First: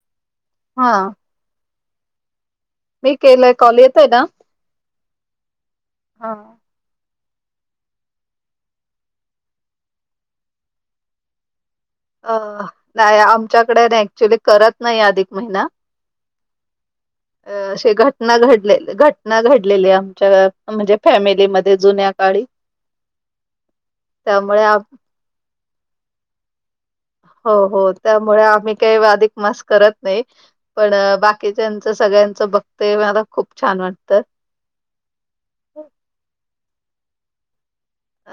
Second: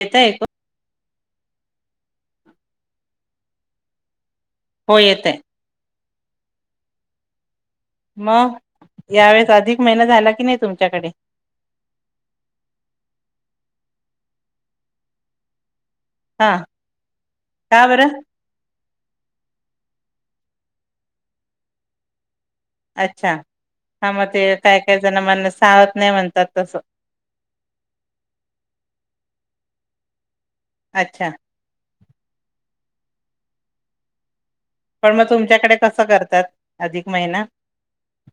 येतय ऐकु हा मी केलंय कॉल येतय ना? हो येतय. हां. मग यावेेळेस अधिक महिना झाला की नाही तुमच्याकडे? अ नाही आमच्याकडे नाही, ऍक्च्युली करत नाही अधिक महिना हा का अशे बरं? घटना घडले घट ना घडलेली आमच्या म्हणजे फॅमिलीमध्ये जुन्या काळी अच्छा हा मग ते त्यामुळे आ काय काय जण म्हण साहत नाही म्हणतात तसं. हो हो, त्यामुळे आम्ही काही अधिक मास करत नाही पण अच्छा. बाकी च्यांचं सगळ्यांचं बघते, मला खूप छान वाटतं पण मग तुमच्याकडे कसं करतात अधिक महिना?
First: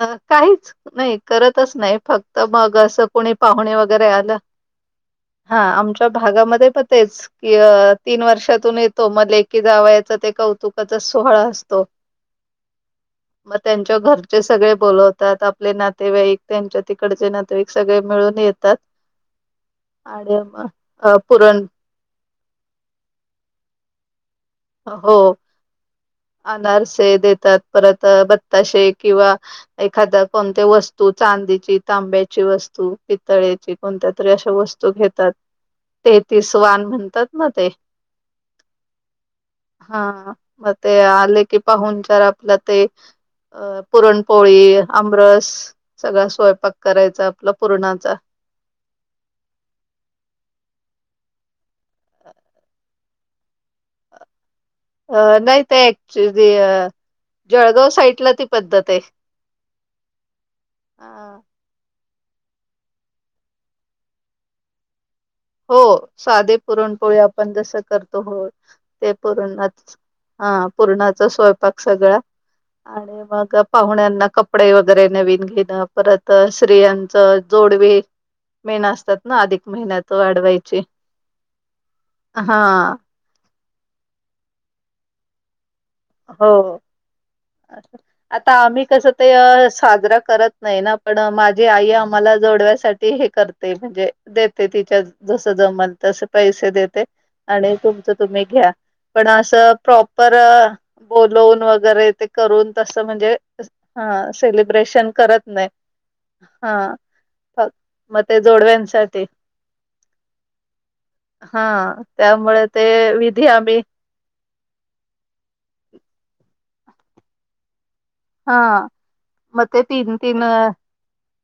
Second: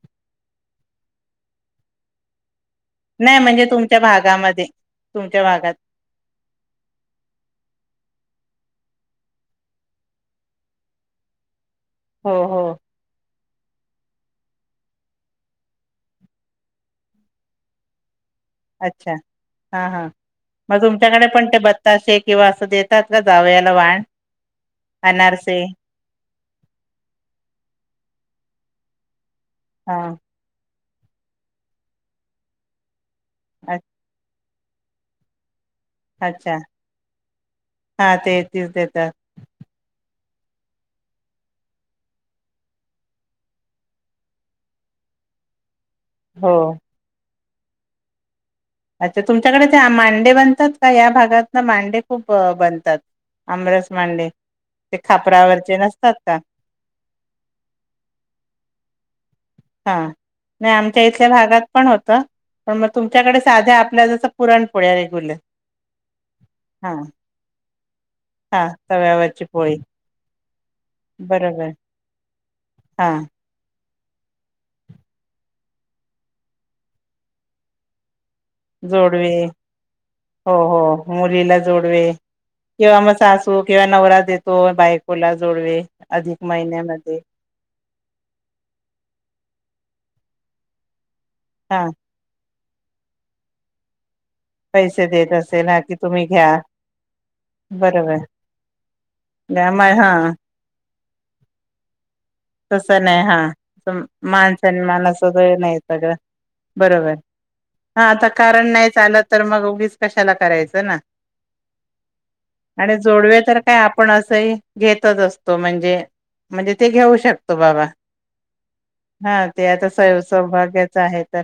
अ काहीच नाही, करतच नाही फक्त मग अस कोणी नाही म्हणजे पाहुणे तुमच्या वगैरे आलं, भागामध्ये. तुमच्या हा भागात. आमच्या भागामध्ये पण तेच की तीन वर्षातून येतो, मग लेकी जावयाचा ते कौतुकाचा सोहळा असतो. हो हो मग त्यांच्या घर चे सगळे बोलवतात, आपले नातेवाईक त्यांच्या तिकडचे नातेवाईक सगळे मिळून येत अच्छा हा हा मग अ, तुमच्याकडे पण ते पुरण ब ते किंवा असं देतात का जावयाला वाण. हो अनारसे? अनारसे देतात परत बत्ताशे किंवा हा. एखाद्या कोणत्या वस्तू चांदीची, तांब्याची वस्तू पितळ्याची कोणत्या तरी अशा वस्तू घेतात तेहतीस अच्छा. वान म्हणतात ना ते. हा तेहतीस देतात. हा मग ते आले की पाहूनचार आपलं ते अ पुरणपोळी आमरस सगळा हो. स्वयंपाक करायचा आपला पुरणाचा. अच्छा तुमच्याकडे ते मांडे बनतात का या भागात ना मांडे खूप बनतात. आमरस मांडे. ते अ नाही खापरावरचे ते नसतात का ऍक्च्युली अ जळगाव साईडला ती पद्धत आहे. हा नाही आमच्या अ, इथल्या भागात पण होतं. पण मग तुमच्याकडे साध्या आपल्या जसं पुरणपोळ्या रेग्युलर. हो साधे हा पुरणपोळी आपण जसं करतो हो हा ते तव्यावरची पोळी पुरणच हा पूरणाचा स्वयंपाक सगळां हां मग पाहुण्यांना कपडे वगैरे नवीन घेणं परत स्त्रियांच जोडवे मेन असतात जोडवे ना अधिक महिन्यात. हो हो वाढवायची. मुलीला जोडवे हा किंवा सासू किंवा नवरा येतो बायकोला जोडवे अधिक हो महिन्यामध्ये. आता आम्ही कसं ते साजरा करत नाही ना पण मागे हा आई आम मला जोडव्यासाठी हे करते म्हणजे देते तिच्या पैसे देत जस असेल हा जमल की तसे तुम्ही घ्या पैसे देते. आणि तुमचं बरोबर तुम्ही घ्या पण घ्या, असं मग हा प्रॉपर बोलवून वगैरे ते करून तस तसं नाही म्हणजे हा हा मान सन्मान सेलिब्रेशन करत वेळ हे नाही सगळं हा बरोबर फक हा मग आता ते कारण नाही जोडव्यांसाठी चालत तर मग उगीच कशाला करायचं ना. हा त्यामुळे ते आणि जोडवे विधी तर काय आम्ही आपण असंही घेतच असतो म्हणजे म्हणजे ते घेऊ शकतो बाबा. हा हा मग ते आता स तीन तीन अ सौभाग्याच आहे तर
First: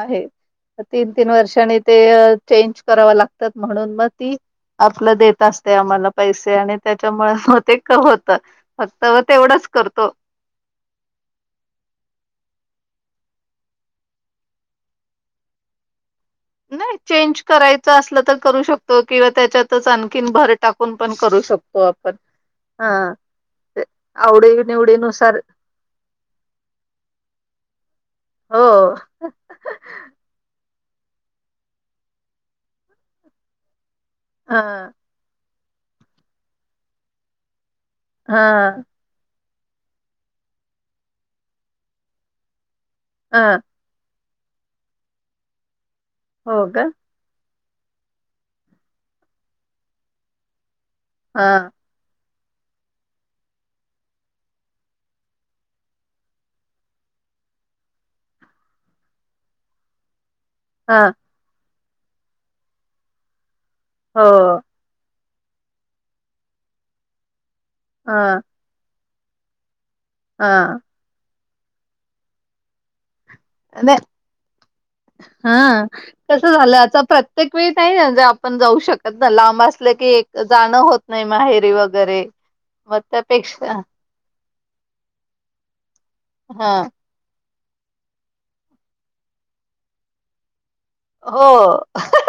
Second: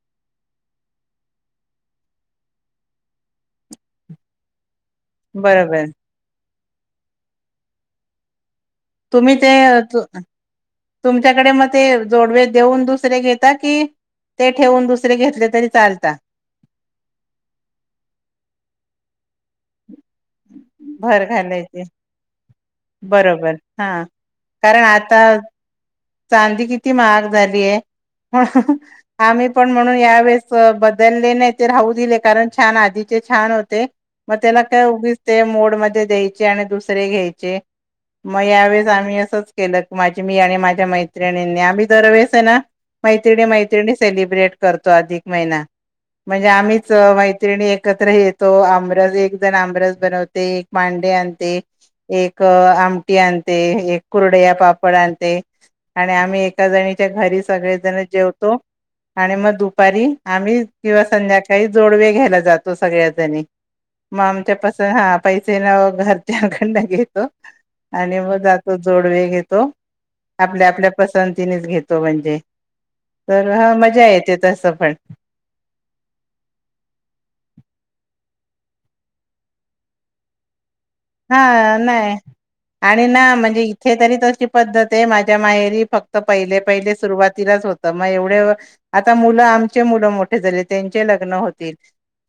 आहे तीन तीन वर्षांनी ते चेंज कराव लागतात म्हणून मग ती आपलं देत असते बरोबर आम्हाला पैसे आणि त्याच्यामुळे मग ते क होत. फक्त तुम्ही ते तेवढच करतो‌ तुमच्याकडे मग ते जोडवे देऊन दुसरे घेता की ते ठेवून दुसरे घेतले तरी चालतात. नाही चेंज करायचं असलं तर करू शकतो किंवा त्याच्यातच आणखी भर टाकून पण भर करू घालायचे शकतो आपण. हा बरोबर ते हा आवडी निवडीनुसार चांदीपण किती महाग झाली आहे हो. आम्ही पण म्हणून यावेेळेस बदलले नाही ते राहू दिले कारण छान आधीचे छान होते मग त्याला काय हा उ ते मोड मध्ये द्यायचे आणि दुसरे घ्यायचे मग हा यावेळेस आम्ही असंच केलं माझे मी आणि माझ्या मैत्रिणींनी आम्ही जर वेळेस आहे ना हा मैत्रिणी मै सेलिब्रेट करतो अधिक महिना म्हणजे हो का आम्ही एकत्र येतो आमरस एक जण आमरस बनवते एक भांडे हा आणते. एक आमटी आणते एक कुरडया पापड आणते. आणि आम्ही एका जणीच्या घरी सगळेजण जेवतो आणि मग दुपारी आम्ही हा किंवा संध्याकाळी जोडवे घ्यायला जातो सगळ्याजणी मग हो. आमच्याप हा पैसे ना घरच्याकडन घेतो आणि हा मग जात तो जोडवे घेतो. आपल्या हा आपल्या पसंतीनेच घेतो म्हणजे तर हा नाही मजा येते तसं पण. हा कस झालं आता प्रत्येक वेळी ना ज आपण जाऊ शकत ना लांब असलं की एक जाणं होत नाही हा माहेरी नाही वगैरे मग आणि ना म्हणजे त्यापेक्षा इथे तरी तशी पद्धत आहे माझ्या माहेरी फक्त पहिले हा पहिले सुरुवातीलाच होते मग एवढे आता मुलं आमचे मुलं मोठे झाले त्यांचे लग्न हो होतील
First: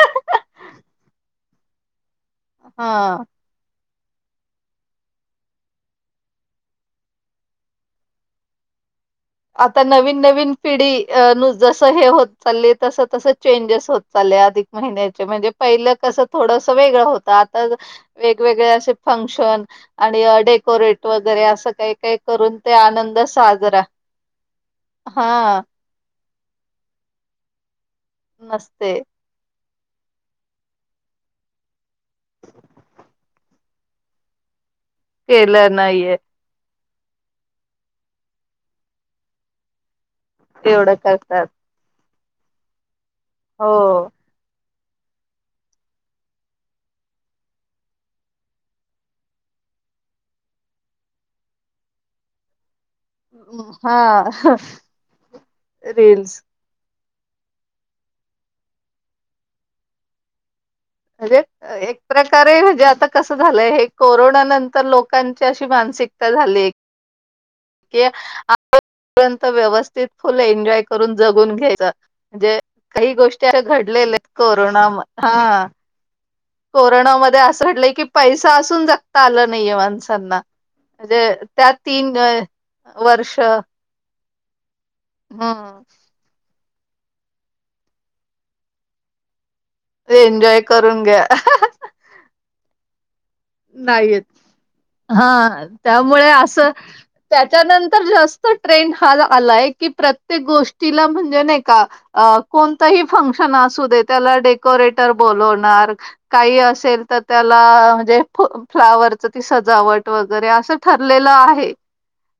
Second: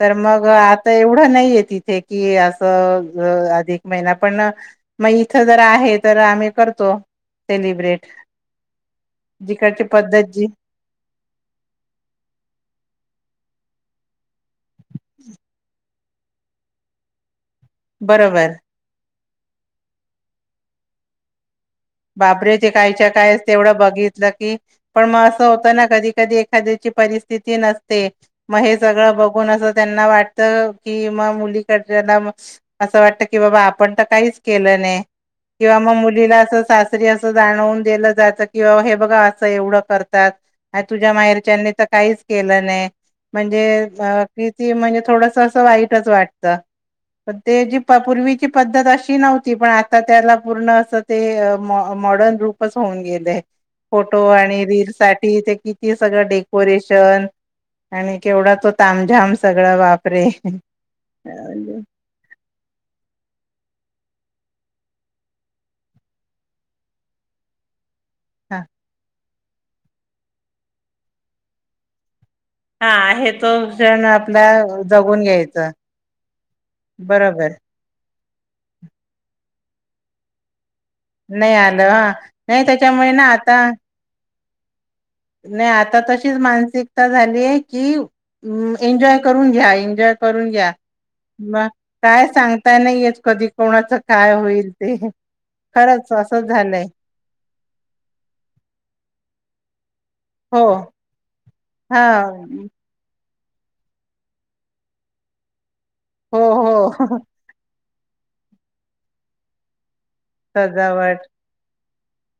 तर मग आता एवढं नाहीये तिथे कि असं हा एक महिना पण मग इथं जर आहे तर आम्ही करतो सेलिब्रेट आता जिकडची नवीन पद्धत जी नवीन पिडी नु जस हे होत चालली तस तस चेंजेस होत चालल्यात महि्या म्हणजे पहिलं कस थोडस वेगळं होत आता बरोबर वेगवेगळे असे फंक्शन आणि डेकोरेट वगैरे असं काही काही करून बाबरेचे ते कायच्या आनंद काय तेवढं साजरा बघित की पण हा मग असं होत ना कधी कधी एखाद्याची परिस्थिती नस ते मग हे नसते सगळं बघून असं त्यांना वाटत कि मग मुलीकडला असं वाटत की बाबा आपण तर काहीच केलं नाही केलं किंवा मग नाहीये मुलीला अस सासरी असं जाणवून दिलं जायातं किं हे बघा असं एवढं करत एवढं तुझ्या करतात माहेरच्यानी काहीच केलं नाही म्हणजे हो किती म्हणजे थोडस असं वाईटच वाटतं पण ते जी पूर्वीची पद्धत अशी नव्हती पण आता त्याला पूर्ण असं ते मॉडर्न रूपच होऊन गेले फोटो हा आणि रील साठी ते किती सगळ रील्स डेकोरेशन आणि केवढा तो तामझाम सगळा बापरे अे एक एक प्रकारे म्हणजे आता कसं झालंय हे कोरोना नंतर लोकांची अशी मानसिकता झाली एक क हा र्यंत व्यवस्थित फुल एन्जॉय करून जगून घ्यायचं म्हणजे हा काही हे तो गोष्टी क्षण घडलेल्या आहेत आपला कोरोना जगून ह घ्यायचा कोरोनामध्ये बरोबर असं वाटलंय की पैसा असून जगता आलं नाहीये माणसांना म्हणजे नाही त्या आलं हा तीन नाही त्याच्यामुळे ना वर्ष आता नाही हम्म आता तशीच मानसिकता झालीय की एन्जॉय करून घ्या एन्जॉय करून घ्या करून घ्या म काय सांगताय नाही कधी कोणाचं नाहीयेत काय होईल ते हा खरंच त्यामुळे असं झालंय. त्याच्यानंतर जास्त ट्रेंड हा आलाय की प्रत्य हो गोष्टीला म्हणजे नाही का हा कोण. फशन अस दे त्या डेकोरेटर ब हो काही असे हो तर. म्हणजे फ्लावर च ती सजावट वगैरे असं सजावट ठरलेलं आहे.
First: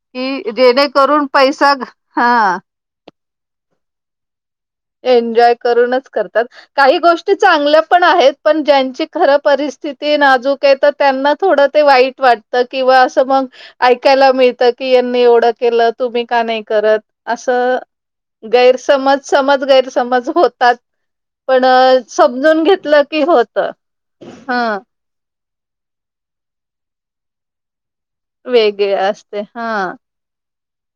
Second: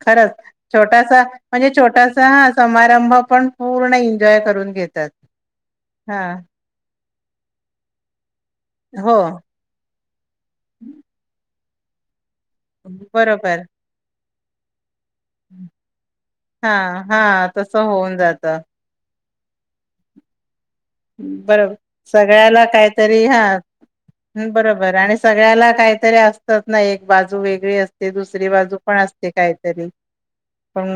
खरंच कि छोटासा जेणेकरून म्हणजे पैसा छोटासा हा समारंभ पण. पूर्ण एन्जॉय करून घेत. एन्जॉय करूनच करतात काही गोष्टी चांगल्या पण आहेत. पण ज्यांची हो खरं परिस्थिती नाजूक हे तर त्यांना थोडं ते वाईट वाट किंवा असं मग बरोबर ऐकायला मिळतं टीय यनी एवढं केलं तुम्ही का नाही हा करत हा असं तसं होऊन जात गैरसमज समज गैरसमज होतात. पण बरोबर सगळ्याला समजून घेतलं की काहीतरी हा होत हा बरोबर आणि सगळ्याला काहीतरी असतात ना एक बाजू वेगळी असते दुसरी बाजू वेगळे पण असते कायंतरी हा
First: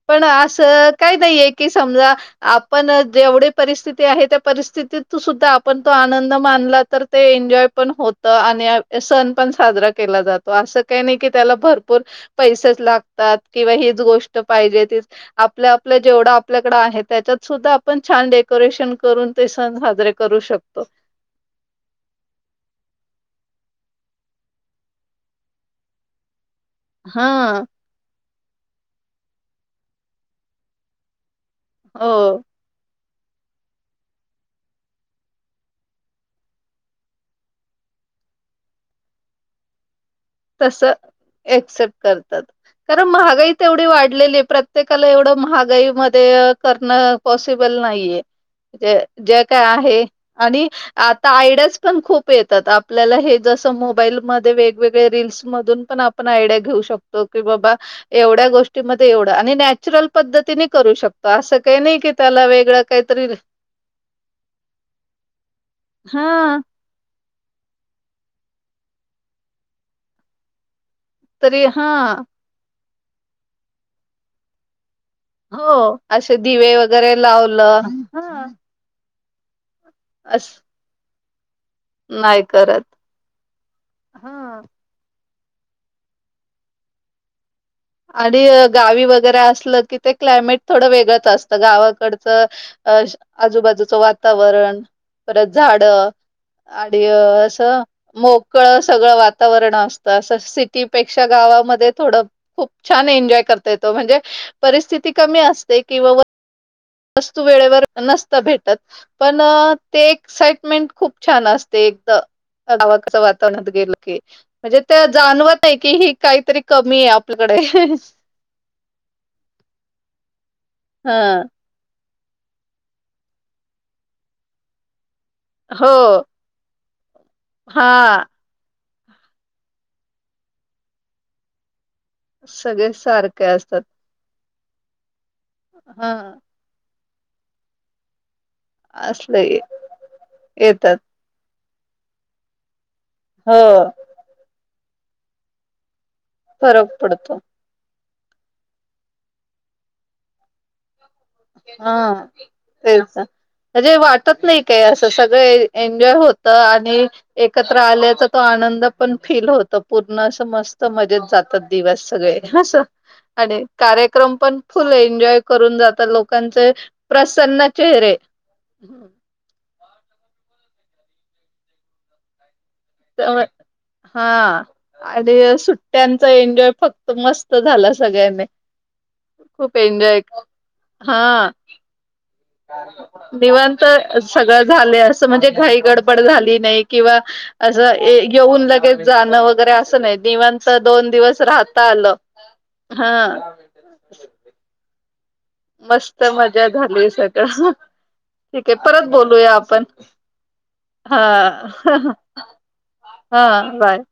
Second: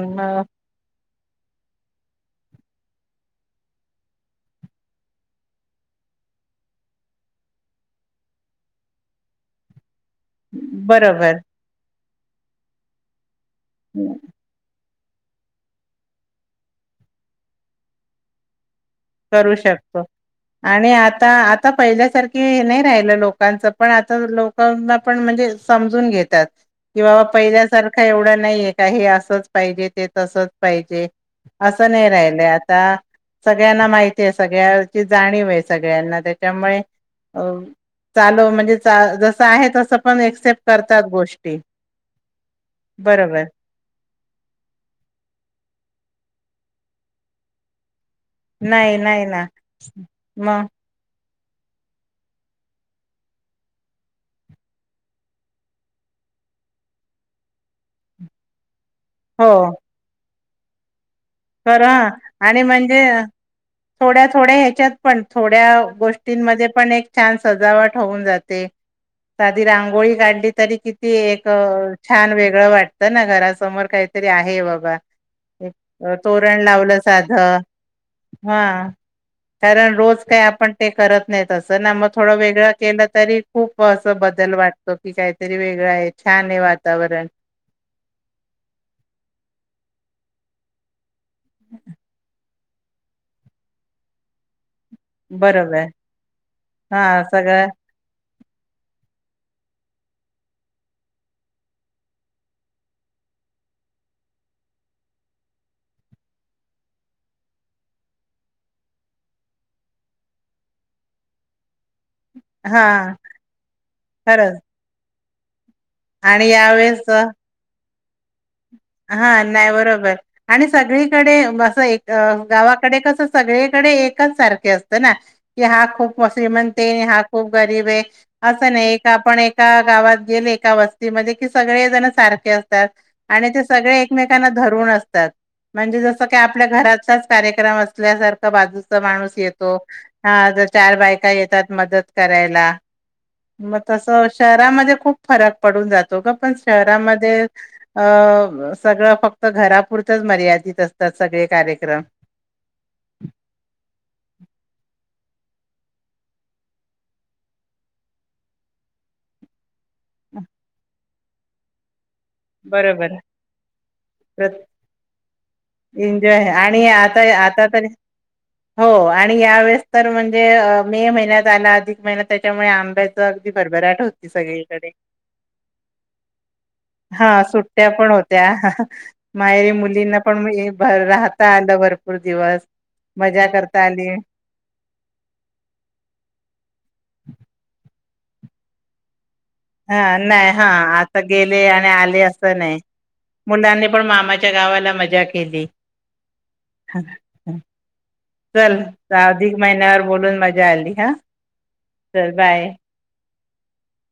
पण असं काय नाहीये की समजा. आपण जेवढी परिस्थिती आहे त्या परिस्थितीत सुद्धा आपण तो आनंद मानला तर ते एन्जॉय पण होत आणि सण पण साजरा केला जात तो असं काही नाही की बरोबर त्याला भरपूर पैसेच लागतात किंवा हीच गोष्ट पाजे आपल्या आपल्या जेवढं आपल्याकड आहे, त्याच्यात सुद्धा आपण छान. करेशन करून ते करू सण शकतो. साजरे करू शकतो. आणि आता आ आता पहिल्यासारखी नाही राहिलं लोकांचं पण आता लोकांना पण म्हणजे समजून घेतात. किंवा हा पहिल्यासारखं एवढं नाहीये का हे असंच पाहिजे ते तसंच पाहिजे. असं नाही हो राहिलय आता. सगळ्यांना माहिती आहे सगळ्याची जाणीव आहे सगळ्यांना त्याच्यामुळे अ चालो म्हणजे चा जसं आहे तसं पण ए तस एक्सेप्ट करतात, कारण बरोबर. महागाई तेवढी वाढलेली प्रत्येकाला एवढं महागाईमध्ये करणं पॉसिबल नाहीये. ज नाही नाही जे ना काय आहे मग आणि आता आयडियाज पण खूप येतात आपल्याला हे जसं मोबाईलमध्ये वेगवेग वे रिल्स मधून पण आपण आयडिया घेऊ शकतो की बाबा एवढ्या गोष टी मध्ये एवढं हो आणि नॅचरल पद्धतीने करू शक खरं आणि म्हणजे थोड्या थोड्या ह्याच्यात पण थोड्या हा गोष्टींमध्ये पण एक छान सजावट होऊन जाते, साधी रांगोळी काढली तरी कि ती एक तरी हा छान वेगळं वाटतं ना घरासमोर काहीतरी आहे बाबा. हो एक अशे तोरण दिवे लावलं वगैरे साधं लावलं. हा, कारण रोज काही असं आपण ते करत नाही तसं ना मग थोडं नाही वेगळं करत. केलं तरी खूप असं बदल हा वाटतो की काहीतरी वेगळं आहे छान आहे वातावरण. आणि गावी वगैरे असलं की ते क्लायमेट थोडं वेगळंच असतं गावाकडचं. अ आजूबाजूचं वातावरण. परत झाड बरोबर आणि हा अस सगळं मोकळं सगळं वातावरण असतं असं सिटीपेक्षा गावामध्ये थोडं खूप छान एन्जॉय करता येतो म्हणजे, परिस्थिती कमी असते कि वस्तू वेळेवर नसतं भेटत. पण ते एक्साइटमेंट खूप छान असते एक. हा गावाकडे च वातावरणात गेल की, खरंच म्हणजे ते जाणवत नाही कि ही आणि काहीतरी कमी आहे यावेेळेस आपल्याकडे. हा नाही बरोबर आणि सगळीकडे हां, असं एक अ गावाकडे कसं सगळीकडे एकच सारखे असतं ना, की हो, हा खूप श्रीमंन ते हा खूप गरीब आहे. हां, असं नाही एक आपण एका गावात गेले का वस्तीमध्ये कि सगळे जणच सारखे असतात सगळे सारखे आणि तसं असतात. ते एकमेकांना धरून आसतात म्हणेज जस हां, काय आपल्या घरातलाच कार्यक्रम असल्या सारखा बाजू च माणूस असले ये- येतो, हा येतात. चार बायका येतात मदत करायला. हो, म तसं शहरामध्ये खूप फरक पडून जातो ग पण फरक पडतो. शहरामध्ये अ सगळं फक्त घरापुरतच मर्यादित अस त सगळे. हा कार्यक्रम. तेच. म्हणजे वाटत नाही काय असं सगळं एन्जॉय होत आणि एकत्र आल्याचा तो आनंद पण फील हो त पूर्ण असं मस्त मजेत जातात दिवस सगळे. अस बरोबर. आणि कार्यक्रम पण फुल एन्जॉय करून जात लोक. [unintelligible] आणि आता आता तरी हो आणि यावेेळेस तर म्हणजे अ मे महिन्यात आला अधिक महिना त्याच्यामुळे आम [unintelligible] त्यामुळे अगदी भरभराट होती हां. सगळीकडे. आणि सुट्ट्यांचा एन्जॉय फक्त हा मस्त सुट्ट्या झाला पण सगळ्यांने, होत्या. माहेरी खूप मुलींना एन्जॉय, हा. प्रतीवा निवांत सगळ झालय असं म्हणजे काही गडबड झाली नाही किंवा असं येऊन लगेच जाणं वगैरे असं नाही हा हा निवांत दोन आता दिवस गेले आणि राहता आलं. आले असं नाही. हा मुलांनी पण मामाच्या गावाला मजा केली. मस्त मजा झाली सगळं ठीक के चल परत बोलूया अधिक आपण महिन्यावर बोलून मजा आली हा चल बाय. हा बाय.